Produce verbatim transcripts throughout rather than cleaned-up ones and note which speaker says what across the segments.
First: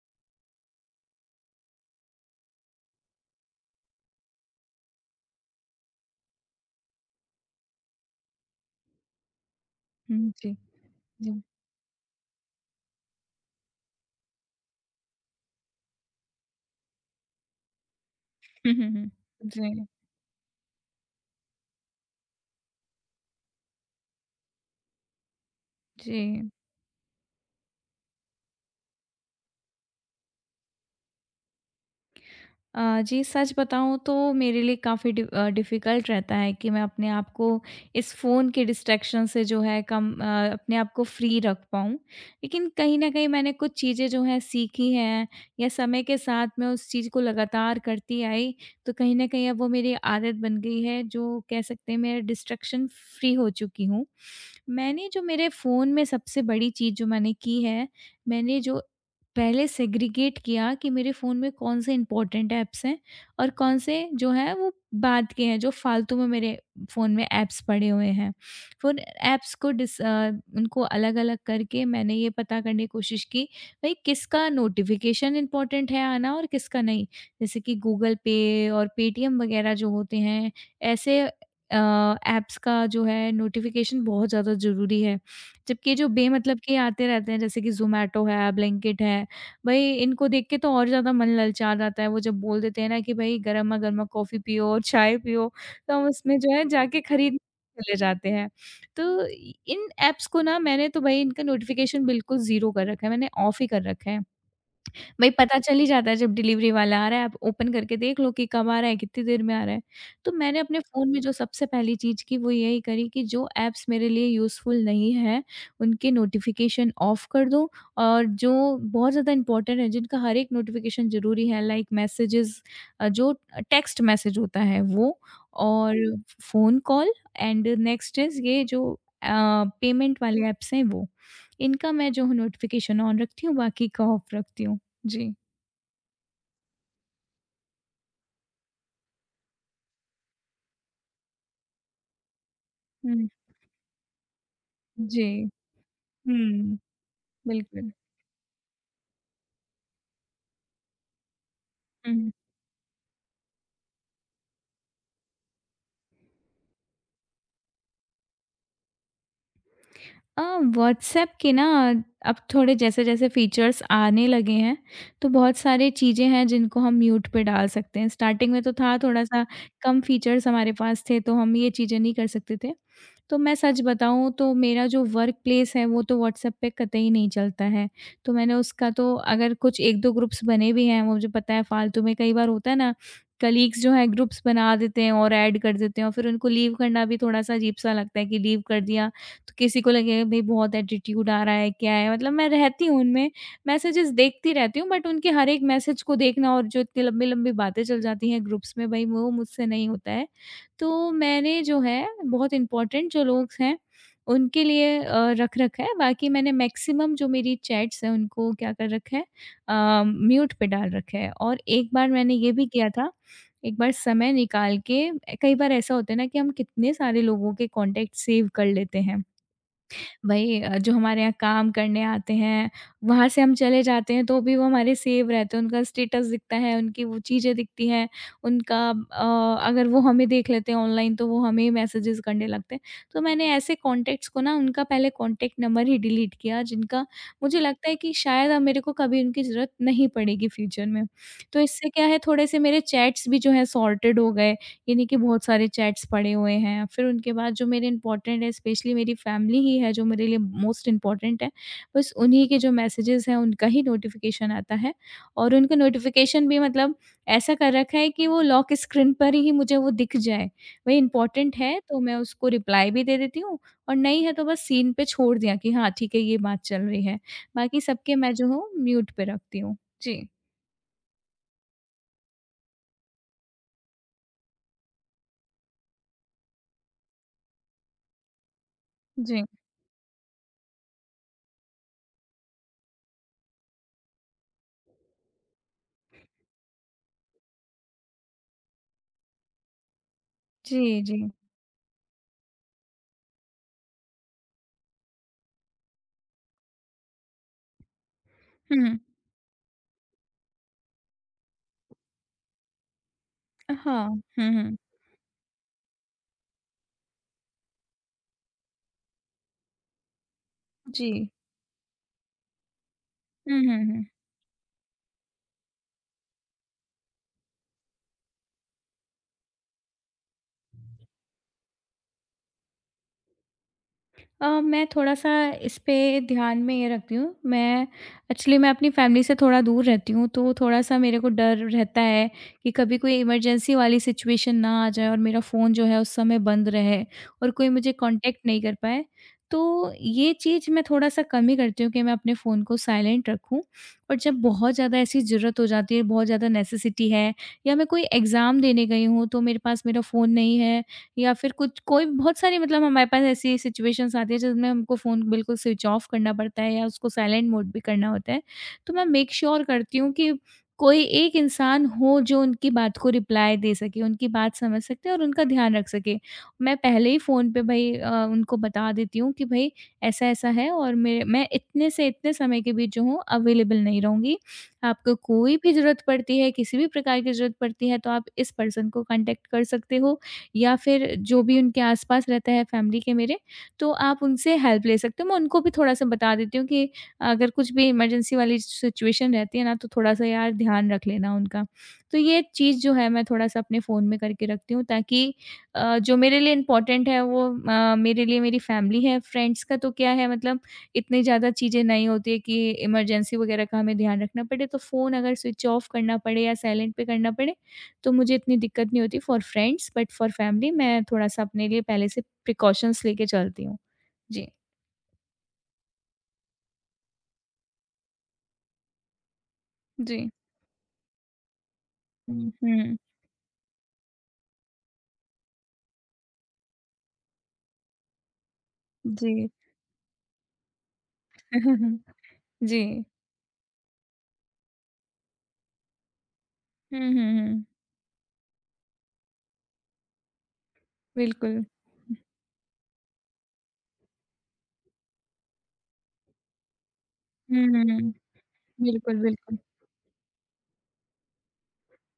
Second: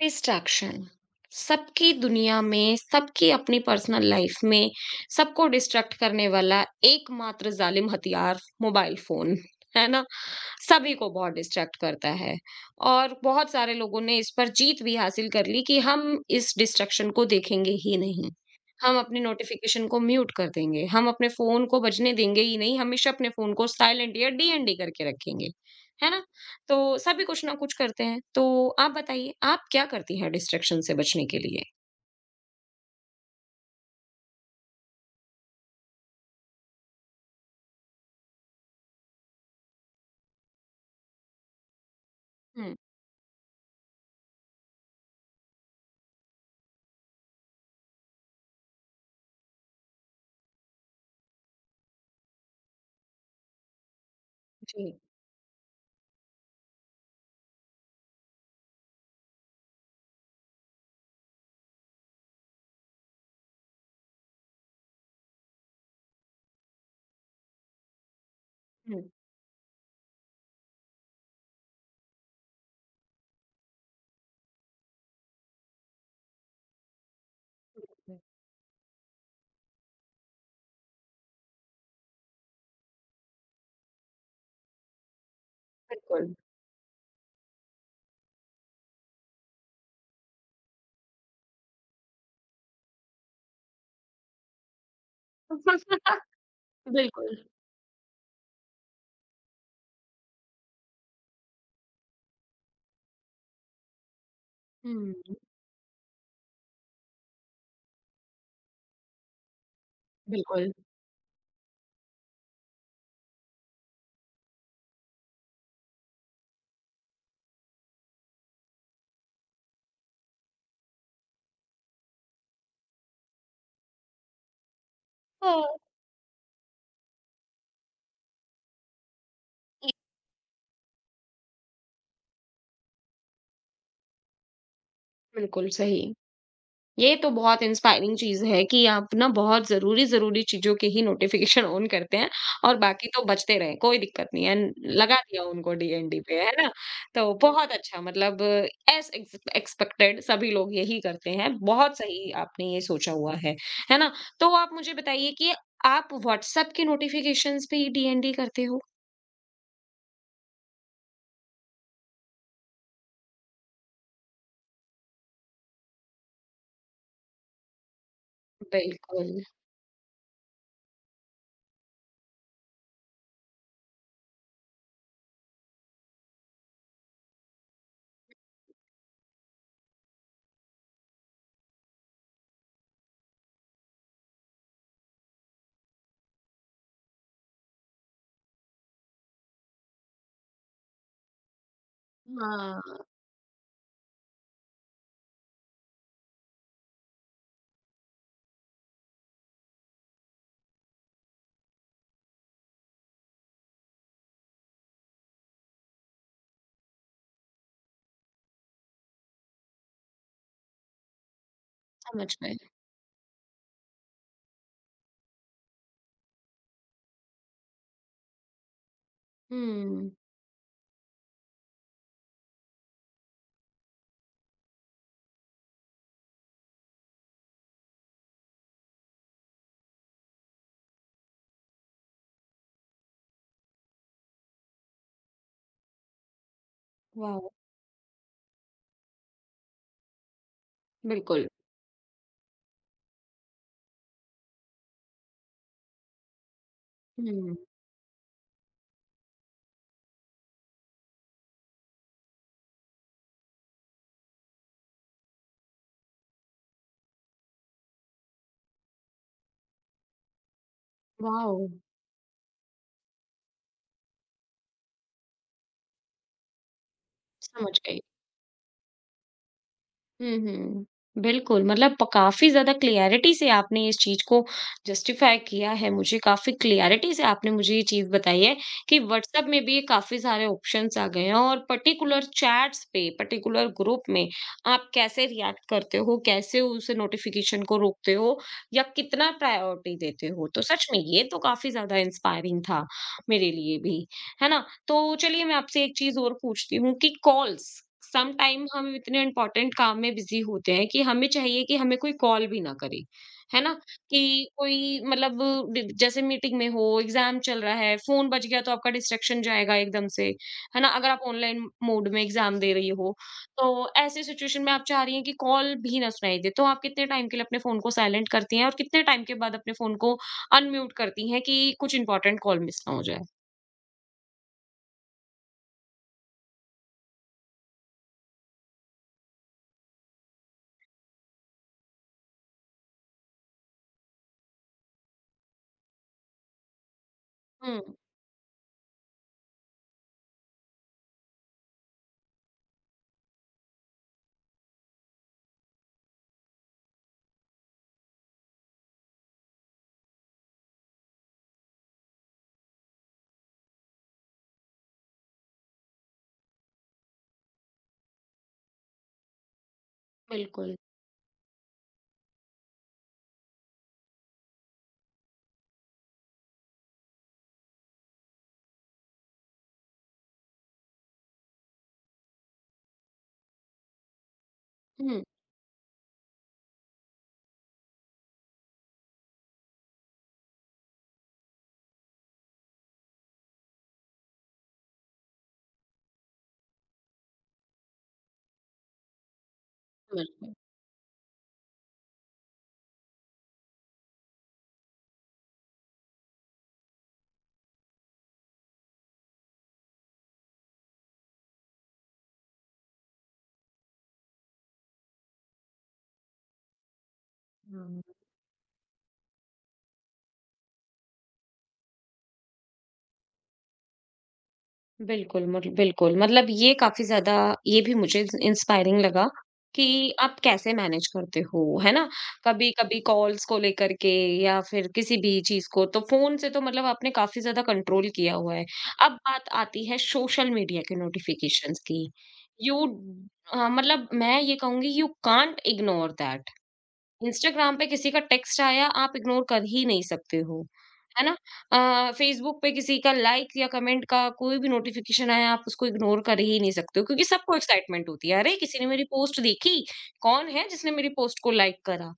Speaker 1: Distraction सबकी दुनिया में, सबकी अपनी पर्सनल लाइफ में, सबको डिस्ट्रैक्ट करने वाला एकमात्र ज़ालिम हथियार मोबाइल फ़ोन, है ना?
Speaker 2: हुँ, जी,
Speaker 1: सभी को बहुत
Speaker 2: जी।
Speaker 1: डिस्ट्रैक्ट करता है और बहुत सारे लोगों ने इस पर जीत भी हासिल कर ली कि हम इस डिस्ट्रैक्शन को देखेंगे ही नहीं।
Speaker 2: हुँ, हुँ,
Speaker 1: हम
Speaker 2: हुँ।
Speaker 1: अपने
Speaker 2: जी,
Speaker 1: नोटिफ़िकेशन को म्यूट कर देंगे, हम अपने फ़ोन को बजने देंगे ही नहीं, हमेशा अपने फ़ोन को साइलेंट या डीएनडी करके रखेंगे। है ना?
Speaker 2: जी।
Speaker 1: तो सभी कुछ ना कुछ करते हैं। तो आप बताइए, आप क्या करती हैं डिस्ट्रैक्शन से बचने के लिए?
Speaker 2: अ, जी, सच बताऊँ तो मेरे लिए काफ़ी डि अ, डिफ़िकल्ट रहता है कि मैं अपने आप को इस फ़ोन के डिस्ट्रैक्शन से जो है कम अ, अपने आप को फ्री रख पाऊँ। लेकिन
Speaker 1: हुँ,
Speaker 2: कहीं न कहीं मैंने कुछ चीज़ें जो हैं सीखी हैं या समय के साथ मैं उस चीज़ को लगातार करती आई, तो कहीं न कहीं अब वो मेरी आदत बन गई है जो कह सकते हैं मैं डिस्ट्रैक्शन फ्री हो चुकी हूँ।
Speaker 1: जी।
Speaker 2: मैंने जो मेरे फ़ोन में सबसे बड़ी चीज़ जो मैंने की है, मैंने जो पहले सेग्रीगेट किया कि मेरे फ़ोन में कौन-से इम्पोर्टेंट ऐप्स हैं और कौन से जो हैं वो बाद के हैं जो फ़ालतू में मेरे फ़ोन में ऐप्स पड़े हुए हैं। फ़ोन
Speaker 1: हुँ,
Speaker 2: ऐप्स को डिस अ, उनको अलग-अलग करके मैंने ये पता करने की कोशिश की भई किसका नोटिफ़िकेशन इम्पोर्टेंट है आना और किसका नहीं। जैसे कि गूगल
Speaker 1: हुँ,
Speaker 2: पे और पेटीएम वग़ैरह जो होते हैं ऐसे अ, ऐप्स का जो है नोटिफ़िकेशन बहुत ज़्यादा ज़रूरी है। जबकि ये जो
Speaker 1: बिल्कुल।
Speaker 2: बेमतलब के आते रहते हैं जैसे कि ज़ोमैटो है, ब्लिंकिट है भई इनको देख के तो और ज़्यादा मन ललचा जाता है, वो जब बोल देते हैं ना कि भई गरमा-गरमा कॉफ़ी पियो और चाय पियो, तो हम उसमें जो है जाके
Speaker 1: बिल्कुल।
Speaker 2: खरीद चले जाते हैं। तो इन ऐप्स को ना मैंने तो भई इनका नोटिफ़िकेशन बिल्कुल ज़ीरो कर रखा है, मैंने ऑफ ही कर रखा है।
Speaker 1: हुँ,
Speaker 2: भाई पता चल ही जाता है जब डिलीवरी वाला आ रहा है, आप ओपन करके देख लो कि कब आ रहा है, कितनी देर में आ रहा है। तो मैंने
Speaker 1: बिल्कुल।
Speaker 2: अपने फ़ोन में जो सबसे पहली चीज़ की वो यही करी कि जो ऐप्स मेरे लिए यूज़फुल नहीं है, उनके नोटिफ़िकेशन ऑफ़ कर दूँ और जो बहुत ज़्यादा इम्पोर्टेंट है, जिनका हर एक नोटिफ़िकेशन ज़रूरी है लाइक मैसेजेज़ अ, जो टेक्स्ट मैसेज होता है वो
Speaker 1: हाँ,
Speaker 2: और phone call and next is ये जो अ,
Speaker 1: ये
Speaker 2: पेमेंट वाले ऐप्स हैं वो। इनका मैं जो नोटिफ़िकेशन ऑन रखती हूँ, बाकी का ऑफ़ रखती हूँ। जी।
Speaker 1: बिल्कुल सही। ये तो बहुत इंस्पायरिंग चीज़ है कि आप ना बहुत ज़रूरी-ज़रूरी चीज़ों के ही नोटिफ़िकेशन ऑन करते हैं और बाकी तो
Speaker 2: हुँ।
Speaker 1: बजते रहें, कोई दिक्कत नहीं है। लगा दिया
Speaker 2: जी।
Speaker 1: उनको डीएनडी पे, है ना?
Speaker 2: हुँ,
Speaker 1: तो बहुत
Speaker 2: बिल्कुल।
Speaker 1: अच्छा मतलब एज़ एक्स एक्सपेक्टेड सभी लोग यही करते हैं। बहुत
Speaker 2: हुँ,
Speaker 1: सही
Speaker 2: हुँ।
Speaker 1: आपने ये सोचा हुआ है, है ना? तो आप मुझे बताइए कि आप व्हाट्सएप के नोटिफ़िकेशंस पे ही डीएनडी करते हो?
Speaker 2: अ, व्हाट्सएप के ना अब थोड़े जैसे-जैसे फ़ीचर्स आने लगे हैं, तो बहुत सारी चीज़ें हैं जिनको हम म्यूट पे डाल सकते हैं। स्टार्टिंग में तो था
Speaker 1: बिल्कुल।
Speaker 2: थोड़ा-सा कम फ़ीचर्स हमारे पास थे, तो हम ये चीज़ें नहीं कर सकते थे। तो मैं सच बताऊँ तो मेरा जो वर्क प्लेस है वो तो व्हाट्सएप पे कतई नहीं चलता है। तो मैंने उसका तो अगर कुछ एक दो ग्रुप्स बने भी हैं, मुझे पता है फालतू में कई बार होता है ना, कलीग्स जो हैं ग्रुप्स बना देते हैं और ऐड कर देते हैं और फिर उनको लीव करना भी थोड़ा-सा अजीब-सा लगता है कि लीव कर दिया तो किसी को लगेगा भई बहुत एटीट्यूड आ रहा है, क्या है? मतलब मैं रहती
Speaker 1: हाँ,
Speaker 2: हूँ उनमें, मैसेजेज़ देखती रहती हूँ बट उनके हर एक मैसेज को देखना और जो इतनी लंबी-लंबी बातें चल जाती हैं ग्रुप्स में भई वो मुझसे नहीं होता है। तो मैंने जो है बहुत इम्पोर्टेंट जो लोग हैं, उनके लिए अ, रख रखा है बाकी मैंने मैक्सिमम जो मेरी चैट्स हैं उनको क्या कर रखा है अ, म्यूट पे डाल रखा है और एक बार
Speaker 1: समझ
Speaker 2: मैंने ये
Speaker 1: गए।
Speaker 2: भी किया था, एक बार समय निकाल के कई बार ऐसा होता है ना कि हम कितने सारे लोगों के कॉन्टैक्ट सेव कर लेते हैं।
Speaker 1: हुँ,
Speaker 2: वही अ, जो हमारे यहाँ काम करने आते हैं, वहाँ से हम चले जाते हैं तो भी वो हमारे सेव रहते हैं, उनका स्टेटस दिखता है, उनकी वो चीज़ें दिखती हैं, उनका अ, अगर वो हमें देख लेते हैं ऑनलाइन तो वो हमें मैसेजेस करने लगते हैं। तो मैंने ऐसे कॉन्टैक्ट्स को ना उनका पहले कॉन्टैक्ट नंबर ही डिलीट किया जिनका
Speaker 1: वाओ!
Speaker 2: मुझे लगता है कि शायद अब मेरे को कभी उनकी ज़रूरत नहीं पड़ेगी फ्यूचर में।
Speaker 1: बिल्कुल।
Speaker 2: तो इससे क्या है थोड़े-से मेरे चैट्स भी जो हैं सॉर्टेड हो गए ये नहीं कि बहुत सारे चैट्स पड़े हुए हैं। फिर उनके बाद
Speaker 1: हुँ,
Speaker 2: जो मेरे इम्पोर्टेंट है स्पेशली मेरी फैमिली ही है जो मेरे लिए मोस्ट इम्पोर्टेंट है। बस उन्हीं के जो मैसेजेस हैं उनका ही नोटिफ़िकेशन आता है और उनका नोटिफ़िकेशन भी मतलब ऐसा कर रखा है कि वो लॉक स्क्रीन पर ही मुझे वो दिख जाए। वही इम्पोर्टेंट
Speaker 1: वाओ!
Speaker 2: है तो मैं उसको रिप्लाई भी दे देती हूँ और नहीं है तो बस सीन पे छोड़ दिया कि हाँ ठीक है ये बात चल रही है।
Speaker 1: समझ
Speaker 2: बाकी
Speaker 1: गई।
Speaker 2: सबके मैं जो हूँ म्यूट पे रखती हूँ। जी,
Speaker 1: हुँ, हुँ। बिल्कुल, मतलब प काफ़ी ज़्यादा क्लैरिटी से आपने इस चीज़ को जस्टिफ़ाई किया है मुझे, काफ़ी क्लैरिटी से आपने मुझे ये चीज़ बताई है कि व्हाट्सएप
Speaker 2: जी।
Speaker 1: में भी काफ़ी सारे ऑप्शंस आ गए हैं और पर्टिकुलर चैट्स पे, पर्टिकुलर ग्रुप में आप कैसे रिएक्ट करते हो, कैसे उस नोटिफ़िकेशन को रोकते हो या कितना प्रायोरिटी देते हो। तो
Speaker 2: जी,
Speaker 1: सच में
Speaker 2: जी।
Speaker 1: ये तो काफ़ी ज़्यादा इंस्पायरिंग था मेरे लिए भी, है ना? तो चलिए मैं आपसे एक चीज़ और पूछती हूँ कि कॉल्स सम टाइम
Speaker 2: हुँ,
Speaker 1: हम
Speaker 2: हुँ।
Speaker 1: इतने इम्पोर्टेंट काम में बिज़ी होते हैं कि हमें चाहिए कि हमें कोई कॉल भी ना करे, है ना?
Speaker 2: हाँ।
Speaker 1: कि
Speaker 2: हुँ, हुँ।
Speaker 1: कोई मतलब डि जैसे मीटिंग में हो, एग्ज़ाम चल रहा है, फ़ोन बज गया तो आपका डिस्ट्रैक्शन जाएगा एकदम से, है ना? अगर आप
Speaker 2: जी।
Speaker 1: ऑनलाइन मोड में एग्ज़ाम दे रही हो,
Speaker 2: हुँ,
Speaker 1: तो
Speaker 2: हुँ, हुँ।
Speaker 1: ऐसे सिचुएशन में आप चाह रही हैं कि कॉल भी ना सुनाई दे, तो आप कितने टाइम के लिए अपने फ़ोन को साइलेंट करती हैं और कितने टाइम के बाद अपने फ़ोन को अनम्यूट करती हैं कि कुछ इम्पोर्टेंट कॉल मिस ना हो जाए?
Speaker 2: अ, मैं थोड़ा-सा इस पे ध्यान में ये रखती हूँ, मैं एक्चुअली मैं अपनी फ़ैमिली से थोड़ा दूर रहती हूँ, तो थोड़ा-सा मेरे को डर रहता है कि कभी कोई इमरजेंसी वाली सिचुएशन ना आ जाए और मेरा फ़ोन जो है उस समय बंद रहे और कोई मुझे
Speaker 1: हुँ,
Speaker 2: कॉन्टैक्ट नहीं कर पाए। तो ये चीज़ मैं थोड़ा-सा कम ही करती हूँ कि मैं अपने फ़ोन को साइलेंट रखूँ और जब बहुत ज़्यादा ऐसी ज़रूरत हो जाती है, बहुत ज़्यादा नेसेसिटी है या मैं कोई एग्ज़ाम देने गई हूँ, तो मेरे पास मेरा फ़ोन नहीं है या फिर कुछ कोई बहुत सारी मतलब हमारे पास ऐसी सिचुएशंस आती है जिसमें हमको फ़ोन बिल्कुल स्विच ऑफ करना पड़ता है या उसको साइलेंट मोड भी करना होता है। तो मैं मेक श्योर करती हूँ कि
Speaker 1: बिल्कुल।
Speaker 2: कोई एक इंसान हो जो उनकी बात को रिप्लाई दे सके, उनकी बात समझ सके और उनका ध्यान रख सके। मैं पहले ही फ़ोन पे भई अ, उनको बता देती हूँ कि भई ऐसा-ऐसा है और मैं मैं इतने से इतने समय के बीच जो हूँ अवेलेबल नहीं रहूँगी। आपको
Speaker 1: हुँ,
Speaker 2: कोई भी ज़रूरत पड़ती है, किसी भी प्रकार की ज़रूरत पड़ती है तो आप इस पर्सन को कॉन्टैक्ट कर सकते हो। या फिर जो भी उनके आस-पास रहता है फैमिली के मेरे, तो आप उनसे हेल्प ले सकते हो। मैं उनको भी थोड़ा-सा बता देती हूँ कि अगर कुछ भी इमरजेंसी वाली सिचुएशन रहती है ना, तो थोड़ा-सा यार
Speaker 1: बिल्कुल।
Speaker 2: ध्यान रख लेना उनका। तो ये चीज़ जो है मैं थोड़ा-सा अपने फ़ोन में करके रखती हूँ ताकि अ, जो मेरे लिए इम्पोर्टेंट है वो अ, मेरे लिए मेरी फैमिली है, फ्रेंड्स का तो क्या है मतलब इतनी ज़्यादा चीज़ें नहीं होती है कि इमरजेंसी वगैरह का हमें ध्यान रखना पड़े। तो फ़ोन अगर स्विच ऑफ करना पड़े या साइलेंट पे करना पड़े,
Speaker 1: हुँ।
Speaker 2: तो मुझे इतनी दिक्कत नहीं होती for friends but for family मैं थोड़ा-सा अपने लिए पहले से प्रिकॉशंस लेके चलती हूँ। जी,
Speaker 1: बिल्कुल, मुट बिल्कुल, मतलब ये काफ़ी ज़्यादा ये भी मुझे ज इंस्पायरिंग लगा कि
Speaker 2: जी।
Speaker 1: आप कैसे मैनेज करते हो, है ना?
Speaker 2: हुँ, हुँ।
Speaker 1: कभी-कभी कॉल्स को लेकर के या फिर किसी भी चीज़ को, तो फ़ोन से तो मतलब आपने काफ़ी ज़्यादा कंट्रोल किया हुआ है। अब बात
Speaker 2: जी।
Speaker 1: आती है सोशल मीडिया के नोटिफ़िकेशंस की। यू
Speaker 2: जी।
Speaker 1: अ, मतलब मैं ये कहूँगी यू कांट इग्नोर दैट
Speaker 2: हुँ, हुँ, हुँ।
Speaker 1: इंस्टाग्राम पे किसी का टेक्स्ट आया आप इग्नोर कर ही नहीं सकते हो, है ना?
Speaker 2: बिल्कुल।
Speaker 1: अ, फेसबुक पे किसी का लाइक या कमेंट का कोई भी नोटिफ़िकेशन आया आप उसको इग्नोर कर ही नहीं सकते हो क्योंकि सबको
Speaker 2: हुँ,
Speaker 1: एक्साइटमेंट
Speaker 2: हुँ।
Speaker 1: होती है, अरे किसी ने मेरी
Speaker 2: बिल्कुल,
Speaker 1: पोस्ट
Speaker 2: बिल्कुल।
Speaker 1: देखी, कौन है जिसने मेरी पोस्ट को लाइक करा,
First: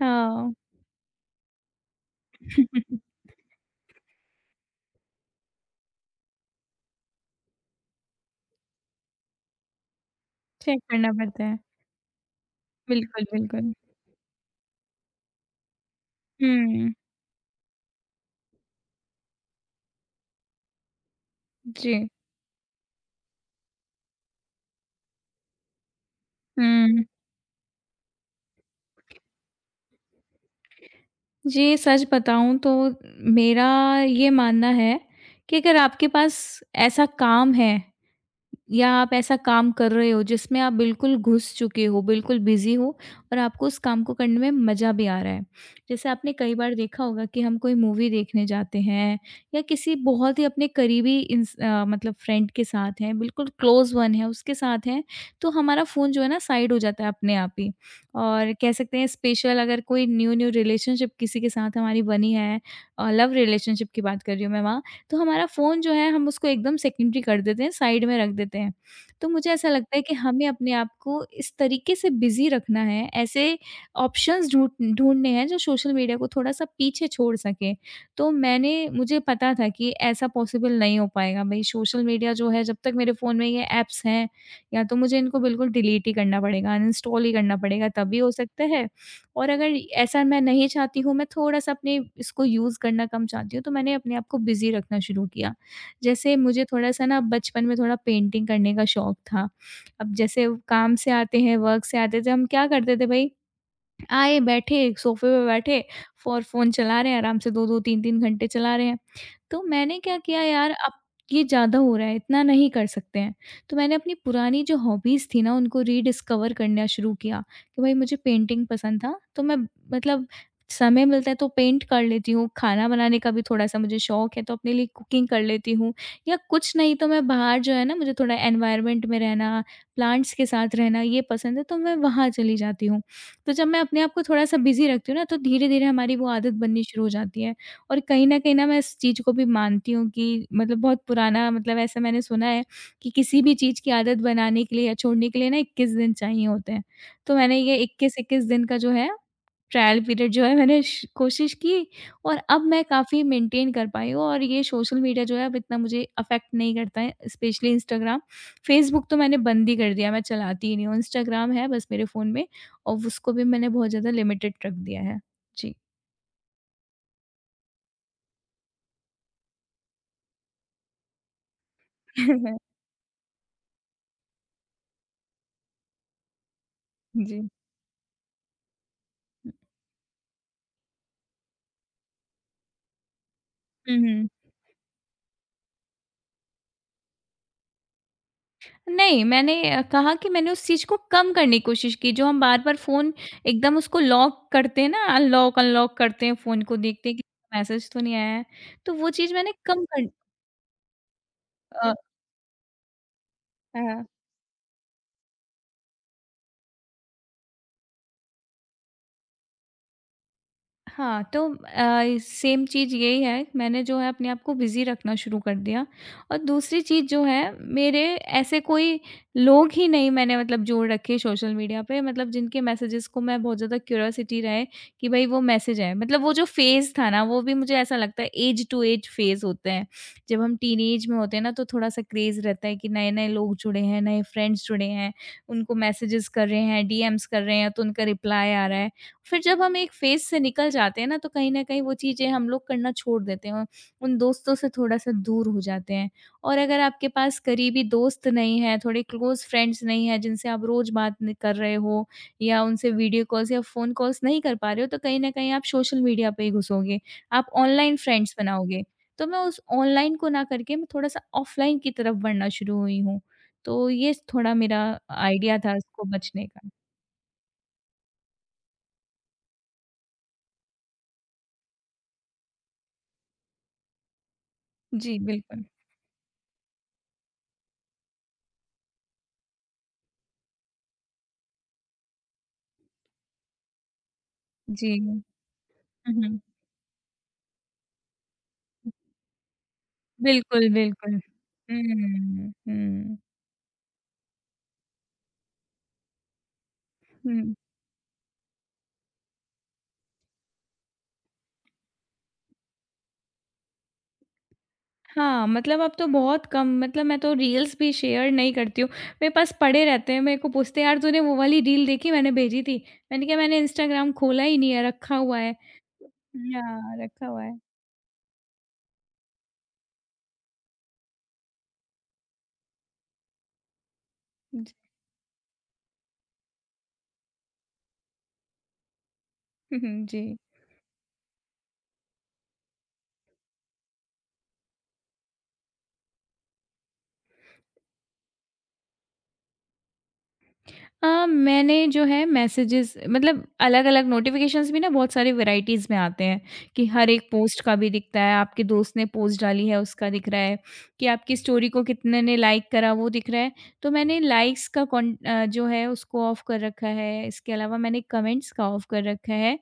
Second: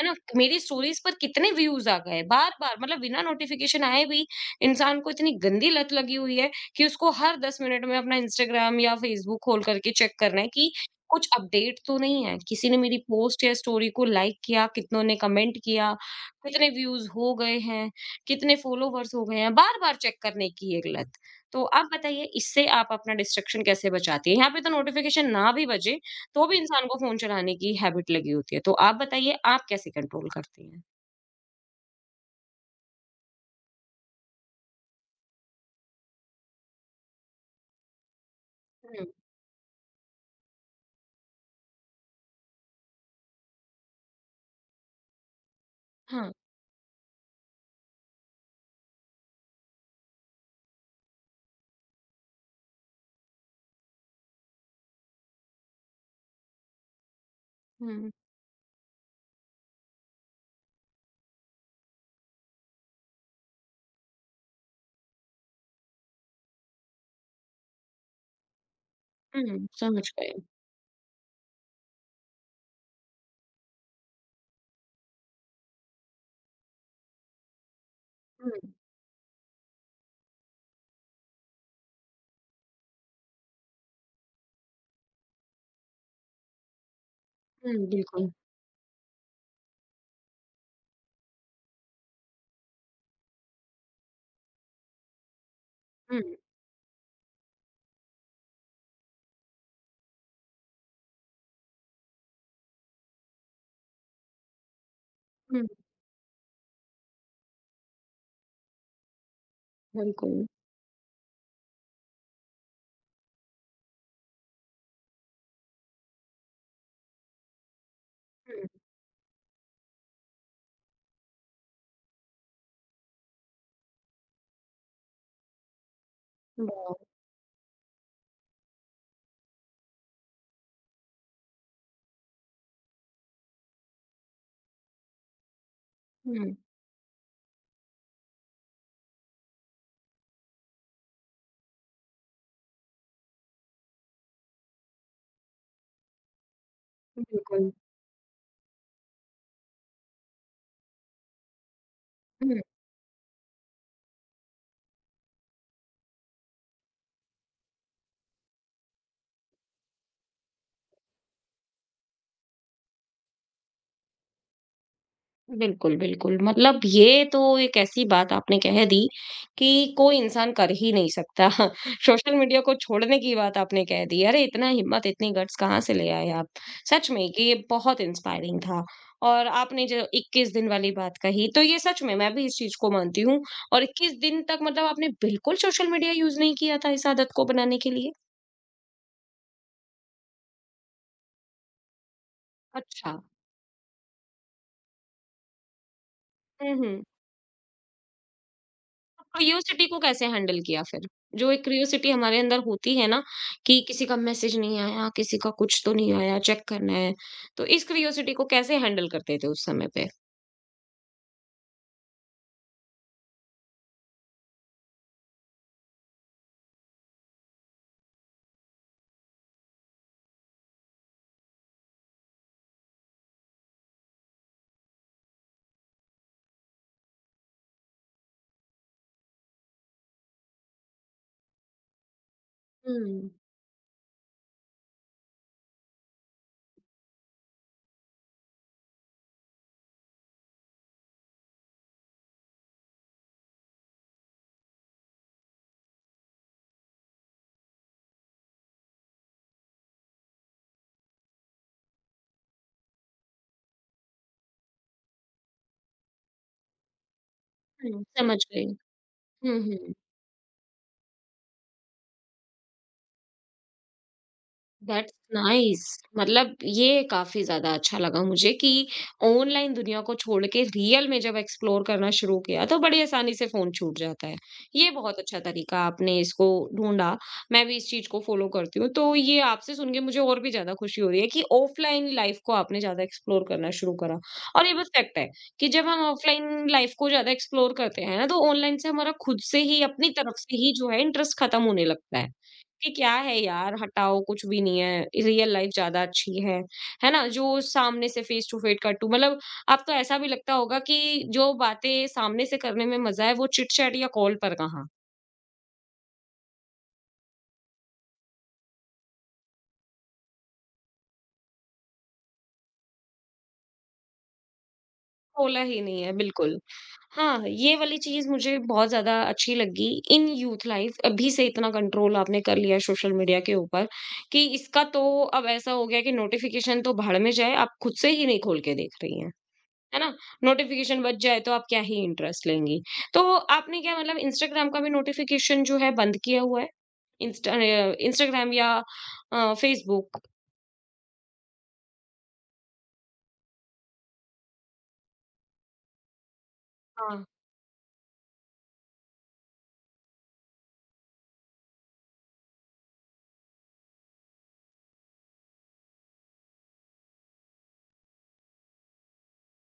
Speaker 1: है ना?
Speaker 2: हाँ।
Speaker 1: मेरी स्टोरीज़ पर कितने व्यूज़ आ गए बार-बार मतलब बिना नोटिफ़िकेशन आए भी इंसान को इतनी गंदी लत लगी हुई है कि उसको हर 10 मिनट में अपना इंस्टाग्राम या फेसबुक खोल करके चेक करना है कि
Speaker 2: चेक करना
Speaker 1: कुछ
Speaker 2: पड़ता है।
Speaker 1: अपडेट तो नहीं है, किसी ने मेरी
Speaker 2: बिल्कुल,
Speaker 1: पोस्ट या
Speaker 2: बिल्कुल।
Speaker 1: स्टोरी को लाइक किया, कितनों ने कमेंट किया, कितने
Speaker 2: हुँ,
Speaker 1: व्यूज़ हो गए हैं, कितने फॉलोवर्स हो गए हैं, बार-बार चेक करने की ये लत। तो आप
Speaker 2: जी।
Speaker 1: बताइए इससे आप अपना डिस्ट्रैक्शन कैसे बचाती हैं? यहाँ पे तो नोटिफ़िकेशन ना भी बजे, तो भी इंसान को
Speaker 2: हुँ।
Speaker 1: फ़ोन चलाने की हैबिट लगी होती है। तो आप बताइए आप कैसे कंट्रोल करती हैं?
Speaker 2: जी, सच बताऊँ तो मेरा ये मानना है कि अगर आपके पास ऐसा काम है या
Speaker 1: हुँ,
Speaker 2: आप ऐसा काम कर रहे हो जिसमें आप बिल्कुल घुस चुके हो, बिल्कुल बिज़ी हो और आपको उस काम को करने में मज़ा भी आ रहा है। जैसे
Speaker 1: हाँ,
Speaker 2: आपने कई बार देखा होगा कि हम कोई मूवी देखने जाते हैं या किसी बहुत ही अपने करीबी इंस अ, मतलब फ्रेंड के साथ हैं, बिल्कुल क्लोज़ वन है, उसके साथ हैं, तो हमारा फ़ोन जो है ना साइड हो जाता है अपने आप ही।
Speaker 1: हुँ,
Speaker 2: और कह सकते हैं स्पेशल अगर कोई न्यू-न्यू रिलेशनशिप किसी के साथ हमारी बनी है अ, लव रिलेशनशिप की बात कर रही हूँ मैं वहाँ, तो हमारा फ़ोन जो है हम उसको एकदम सेकेंडरी कर देते हैं, साइड में रख देते हैं। तो मुझे
Speaker 1: हुँ,
Speaker 2: ऐसा लगता है
Speaker 1: समझ
Speaker 2: कि
Speaker 1: गए।
Speaker 2: हमें अपने आप को इस तरीके से बिज़ी रखना है, ऐसे ऑप्शंस ढूँढ ढूँढने हैं जो सोशल मीडिया को थोड़ा-सा पीछे छोड़ सकें। तो
Speaker 1: हुँ,
Speaker 2: मैंने मुझे पता था कि ऐसा पॉसिबल नहीं हो पाएगा भई सोशल मीडिया जो है जब तक मेरे फ़ोन में ये ऐप्स हैं, या तो मुझे इनको बिल्कुल डिलीट ही करना पड़ेगा, अनइंस्टॉल ही करना
Speaker 1: हुँ,
Speaker 2: पड़ेगा तभी
Speaker 1: बिल्कुल।
Speaker 2: हो सकता है और अगर ऐसा मैं नहीं चाहती हूँ, मैं थोड़ा-सा अपने इसको यूज़ करना कम चाहती हूँ, तो मैंने अपने आप को बिज़ी रखना शुरू किया।
Speaker 1: हुँ,
Speaker 2: जैसे मुझे थोड़ा-सा ना बचपन में थोड़ा पेंटिंग करने का शौक था। अब जैसे काम से आते हैं, वर्क से आते थे, हम क्या करते थे भई, आए, बैठे, सोफ़े पे
Speaker 1: हुँ,
Speaker 2: बैठे और फ़ोन चला रहे हैं, आराम से दो दो, तीन तीन घंटे चला रहे हैं। तो मैंने क्या किया
Speaker 1: बिल्कुल।
Speaker 2: यार अब ये ज़्यादा हो रहा है, इतना नहीं कर सकते हैं। तो मैंने अपनी पुरानी जो हॉबीज़ थी ना उनको रिडिस्कवर करना शुरू किया कि भाई मुझे
Speaker 1: हुँ,
Speaker 2: पेंटिंग पसंद था तो मैं मतलब समय मिलता है तो पेंट कर लेती हूँ, खाना बनाने का भी थोड़ा-सा मुझे शौक है तो अपने लिए कुकिंग कर लेती हूँ या कुछ
Speaker 1: वाह!
Speaker 2: नहीं तो मैं बाहर जो है ना मुझे थोड़ा एनवायरनमेंट में रहना, प्लांट्स के साथ रहना ये पसंद है तो मैं वहाँ चली जाती हूँ। तो जब मैं अपने आप को थोड़ा-सा बिज़ी रखती हूँ ना तो धीरे-धीरे हमारी वो आदत
Speaker 1: हुँ,
Speaker 2: बननी शुरू हो जाती है। और कहीं न कहीं ना मैं इस चीज़ को भी मानती हूँ कि मतलब बहुत पुराना, मतलब ऐसा मैंने सुना है कि किसी भी चीज़ की आदत बनाने के लिए या छोड़ने के लिए ना इक्कीस दिन चाहिए होते हैं। तो मैंने
Speaker 1: बिल्कुल।
Speaker 2: ये इक्कीस इक्कीस दिन का जो है ट्रायल पीरियड जो है मैंने श कोशिश की। और
Speaker 1: हुँ।
Speaker 2: अब मैं काफ़ी मेंटेन कर पाई हूँ, और ये सोशल मीडिया जो है अब इतना मुझे अफ़ेक्ट नहीं करता है, स्पेशली इंस्टाग्राम। फ़ेसबुक तो मैंने बंद ही कर दिया, मैं चलाती ही नहीं हूँ। इंस्टाग्राम है बस मेरे फ़ोन में, और उसको भी मैंने बहुत ज़्यादा लिमिटेड रख दिया है। जी।
Speaker 1: बिल्कुल, बिल्कुल। मतलब ये तो एक ऐसी बात आपने कह दी कि कोई इंसान कर ही नहीं सकता। सोशल मीडिया को छोड़ने की बात आपने कह दी। अरे! इतना हिम्मत, इतनी गट्स कहाँ से ले आए आप? सच में कि
Speaker 2: जी।
Speaker 1: ये बहुत इंस्पायरिंग था। और आपने जो इक्कीस दिन वाली बात कही, तो ये सच में मैं भी इस चीज़ को मानती हूँ। और
Speaker 2: हुँ,
Speaker 1: इक्कीस
Speaker 2: हुँ।
Speaker 1: दिन तक मतलब आपने बिल्कुल सोशल मीडिया यूज़ नहीं किया था इस आदत को बनाने के लिए?
Speaker 2: नहीं, मैंने अ, कहा कि मैंने उस चीज़ को कम करने की कोशिश की, जो हम बार-बार फ़ोन
Speaker 1: अच्छा।
Speaker 2: एकदम उसको लॉक करते हैं ना, अनलॉक अनलॉक करते हैं फ़ोन
Speaker 1: हुँ,
Speaker 2: को,
Speaker 1: हुँ।
Speaker 2: देखते हैं कि मैसेज तो नहीं आया है। तो वो चीज़ मैंने कम
Speaker 1: क्यूरियोसिटी को
Speaker 2: कर।
Speaker 1: कैसे हैंडल किया फिर? जो एक
Speaker 2: अ,
Speaker 1: क्यूरियोसिटी हमारे अंदर होती है ना कि
Speaker 2: हाँ।
Speaker 1: किसी का मैसेज नहीं आया, किसी का कुछ तो नहीं आया, चेक करना है। तो इस क्यूरियोसिटी को कैसे हैंडल करते थे उस समय पे?
Speaker 2: हाँ, तो अ, सेम चीज़ यही है, मैंने जो है अपने आप को बिज़ी रखना शुरू कर दिया। और दूसरी चीज़ जो है, मेरे ऐसे कोई लोग ही नहीं मैंने मतलब जोड़ रखे सोशल मीडिया पे, मतलब जिनके मैसेजेस को मैं बहुत ज़्यादा क्यूरियोसिटी रहे कि भई वो मैसेज है। मतलब वो जो फ़ेज़ था ना वो भी मुझे ऐसा लगता है, ऐज टू ऐज फ़ेज़ होते हैं। जब हम टीनेज में होते हैं ना तो थोड़ा-सा क्रेज़ रहता है कि
Speaker 1: हुँ।
Speaker 2: नए-नए लोग जुड़े हैं, नए फ्रेंड्स जुड़े हैं, उनको मैसेजेस कर रहे हैं, डीएम्स कर रहे हैं तो उनका रिप्लाई आ रहा है। फिर जब हम एक फ़ेज़ से निकल जाते हैं ना, तो कहीं न कहीं वो चीज़ें हम लोग करना छोड़ देते हैं, उन दोस्तों से थोड़ा-सा दूर हो जाते हैं। और अगर आपके पास करीबी दोस्त नहीं है, थोड़े क्लोज़ फ्रेंड्स नहीं हैं जिनसे आप रोज़ बात न कर रहे हो या उनसे वीडियो कॉल्स या फ़ोन कॉल्स नहीं कर पा रहे हो, तो कहीं न कहीं आप सोशल मीडिया पे ही घुसोगे, आप ऑनलाइन
Speaker 1: हुँ,
Speaker 2: फ्रेंड्स
Speaker 1: समझ गई।
Speaker 2: बनाओगे। तो मैं
Speaker 1: हुँ,
Speaker 2: उस
Speaker 1: हुँ।
Speaker 2: ऑनलाइन को ना करके मैं थोड़ा-सा ऑफ़लाइन की तरफ बढ़ना शुरू हुई हूँ। तो ये थोड़ा मेरा
Speaker 1: दैट्स
Speaker 2: आइडिया था
Speaker 1: नाइस,
Speaker 2: इसको बचने
Speaker 1: मतलब
Speaker 2: का।
Speaker 1: ये काफी ज्यादा अच्छा लगा मुझे कि ऑनलाइन दुनिया को छोड़ के रियल में जब एक्सप्लोर करना शुरू किया तो बड़ी आसानी से फोन छूट जाता है, ये बहुत
Speaker 2: जी,
Speaker 1: अच्छा
Speaker 2: बिल्कुल।
Speaker 1: तरीका आपने इसको ढूंढा। मैं भी इस चीज को फॉलो करती हूँ, तो ये आपसे सुन के मुझे और भी ज्यादा खुशी हो रही है कि ऑफलाइन लाइफ को आपने ज्यादा एक्सप्लोर करना शुरू करा, और ये बस
Speaker 2: जी।
Speaker 1: फैक्ट है कि जब हम
Speaker 2: हुँ, हुँ।
Speaker 1: ऑफलाइन लाइफ को ज्यादा एक्सप्लोर करते हैं ना तो ऑनलाइन से हमारा खुद से ही अपनी तरफ से
Speaker 2: बिल्कुल,
Speaker 1: ही जो है
Speaker 2: बिल्कुल।
Speaker 1: इंटरेस्ट खत्म होने लगता है
Speaker 2: हुँ,
Speaker 1: कि क्या
Speaker 2: हुँ,
Speaker 1: है यार, हटाओ, कुछ भी नहीं है, रियल लाइफ ज्यादा अच्छी है है ना?
Speaker 2: हुँ।
Speaker 1: जो सामने से face to face cut to मतलब आप तो ऐसा भी लगता होगा कि जो बातें सामने से करने में मजा है वो चिट चैट या कॉल पर कहाँ।
Speaker 2: हाँ, मतलब अब तो बहुत कम, मतलब मैं तो रील्स भी शेयर नहीं करती हूँ। मेरे पास पड़े रहते हैं, मेरे को पूछते हैं, "यार तूने वो वाली रील देखी मैंने भेजी थी?" मैंने कहा, "मैंने इंस्टाग्राम खोला ही नहीं है, रखा हुआ है।"
Speaker 1: बोला ही नहीं है बिल्कुल।
Speaker 2: या रखा हुआ
Speaker 1: हाँ,
Speaker 2: है।
Speaker 1: ये वाली चीज मुझे बहुत ज्यादा अच्छी लगी। इन यूथ लाइफ अभी से इतना कंट्रोल आपने कर लिया सोशल मीडिया के ऊपर कि
Speaker 2: जी।
Speaker 1: इसका तो अब ऐसा हो गया कि नोटिफिकेशन तो भाड़ में जाए, आप खुद से ही नहीं खोल के देख रही हैं, है ना?
Speaker 2: जी।
Speaker 1: नोटिफ़िकेशन बज जाए तो आप क्या ही इंटरेस्ट लेंगी। तो आपने क्या मतलब इंस्टाग्राम का भी नोटिफ़िकेशन जो है बंद किया हुआ है? इंस्ट अ, इंस्टाग्राम या अ, फ़ेसबुक?
Speaker 2: अ, मैंने जो है मैसेजेस, मतलब अलग-अलग नोटिफ़िकेशंस भी ना बहुत सारी वैराइटीज़ में आते हैं, कि हर
Speaker 1: हाँ।
Speaker 2: एक पोस्ट का भी दिखता है, आपके दोस्त ने पोस्ट डाली है उसका दिख रहा है, कि आपकी स्टोरी को कितने ने लाइक करा वो दिख रहा है। तो मैंने लाइक्स का कौन अ, जो है उसको ऑफ कर रखा है, इसके अलावा मैंने कमेंट्स का ऑफ कर रखा है,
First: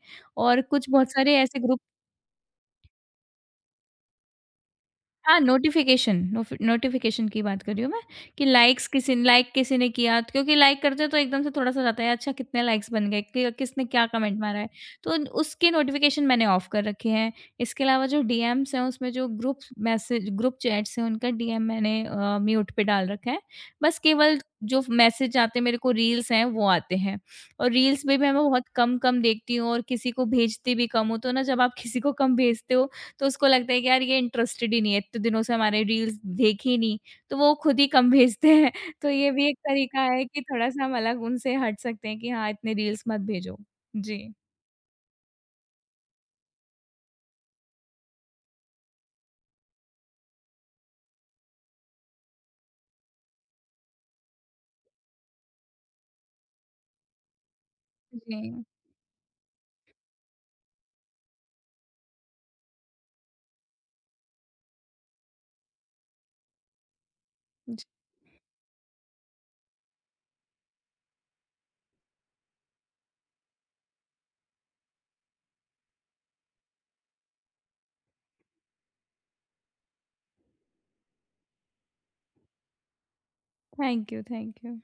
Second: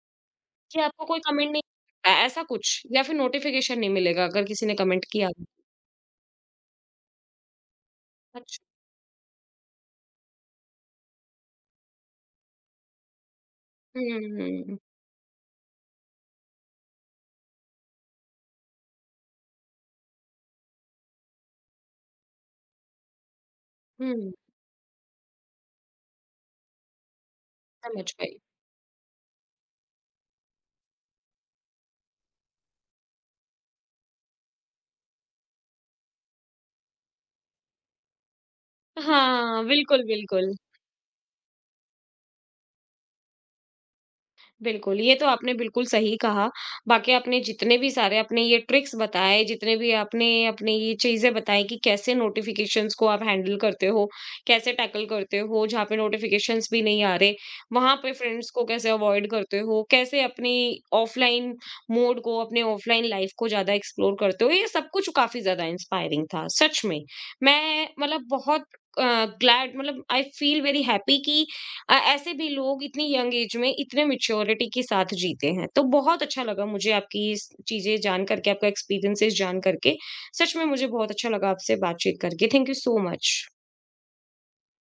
Speaker 2: और
Speaker 1: कि
Speaker 2: कुछ
Speaker 1: आपको
Speaker 2: बहुत
Speaker 1: कोई
Speaker 2: सारे
Speaker 1: कमेंट
Speaker 2: ऐसे
Speaker 1: नहीं,
Speaker 2: ग्रुप।
Speaker 1: अ, ऐसा कुछ या फिर नोटिफ़िकेशन नहीं मिलेगा अगर किसी ने कमेंट किया?
Speaker 2: हाँ, नोटिफ़िकेशन नोफ़ नोटिफ़िकेशन की बात कर रही हूँ मैं, कि
Speaker 1: अच्छा।
Speaker 2: लाइक्स किसी लाइक किसी ने किया, क्योंकि लाइक करते हैं तो एकदम से थोड़ा-सा रहता है अच्छा कितने लाइक्स बन गए, कि किसने
Speaker 1: हुँ,
Speaker 2: क्या कमेंट
Speaker 1: हुँ,
Speaker 2: मारा है।
Speaker 1: हुँ,
Speaker 2: तो उन- उसकी नोटिफ़िकेशन मैंने ऑफ कर रखे हैं। इसके अलावा जो डीएम्स हैं उसमें जो ग्रुप मैसेज ग्रुप चैट्स हैं उनका डीएम मैंने अ, म्यूट पे डाल रखा है। बस
Speaker 1: हुँ,
Speaker 2: केवल जो मैसेज आते हैं मेरे को रील्स हैं वो आते हैं, और
Speaker 1: समझ
Speaker 2: रील्स में भी मैं
Speaker 1: गई।
Speaker 2: बहुत कम-कम देखती हूँ और किसी को भेजती भी कम हूँ। तो ना जब आप किसी को कम भेजते हो तो उसको लगता है कि यार ये इंटरेस्टेड ही नहीं है, इतने दिनों से हमारे रील्स देखी ही नहीं, तो वो खुद ही कम भेजते हैं। तो ये भी एक
Speaker 1: हाँ,
Speaker 2: तरीका
Speaker 1: बिल्कुल,
Speaker 2: है कि
Speaker 1: बिल्कुल।
Speaker 2: थोड़ा-सा हम अलग उनसे हट सकते हैं कि हाँ, इतने रील्स मत भेजो। जी।
Speaker 1: बिल्कुल, ये तो आपने बिल्कुल सही कहा। बाकी आपने जितने भी सारे अपने ये ट्रिक्स बताए, जितने भी आपने अपने ये चीज़ें बताई कि कैसे नोटिफ़िकेशंस को आप हैंडल करते हो, कैसे टैकल करते हो, जहाँ पे नोटिफ़िकेशंस भी नहीं आ रहे, वहाँ पे फ्रेंड्स को
Speaker 2: जी,
Speaker 1: कैसे अवॉइड करते हो, कैसे अपनी ऑफ़लाइन मोड को, अपने ऑफ़लाइन लाइफ़ को ज़्यादा एक्सप्लोर करते हो, ये सब कुछ काफ़ी ज़्यादा इंस्पायरिंग था, सच में।
Speaker 2: जी।
Speaker 1: मैं मतलब बहुत अ, ग्लैड, मतलब आई फ़ील वेरी हैप्पी कि अ, ऐसे भी लोग इतनी यंग एज में इतने मैच्योरिटी के साथ जीते हैं। तो बहुत अच्छा लगा मुझे आपकी इस चीज़ें जान करके, आपका एक्सपीरियंसेस जान करके। सच में मुझे बहुत अच्छा लगा आपसे बातचीत करके। Thank you so much.
Speaker 2: Thank you, thank you.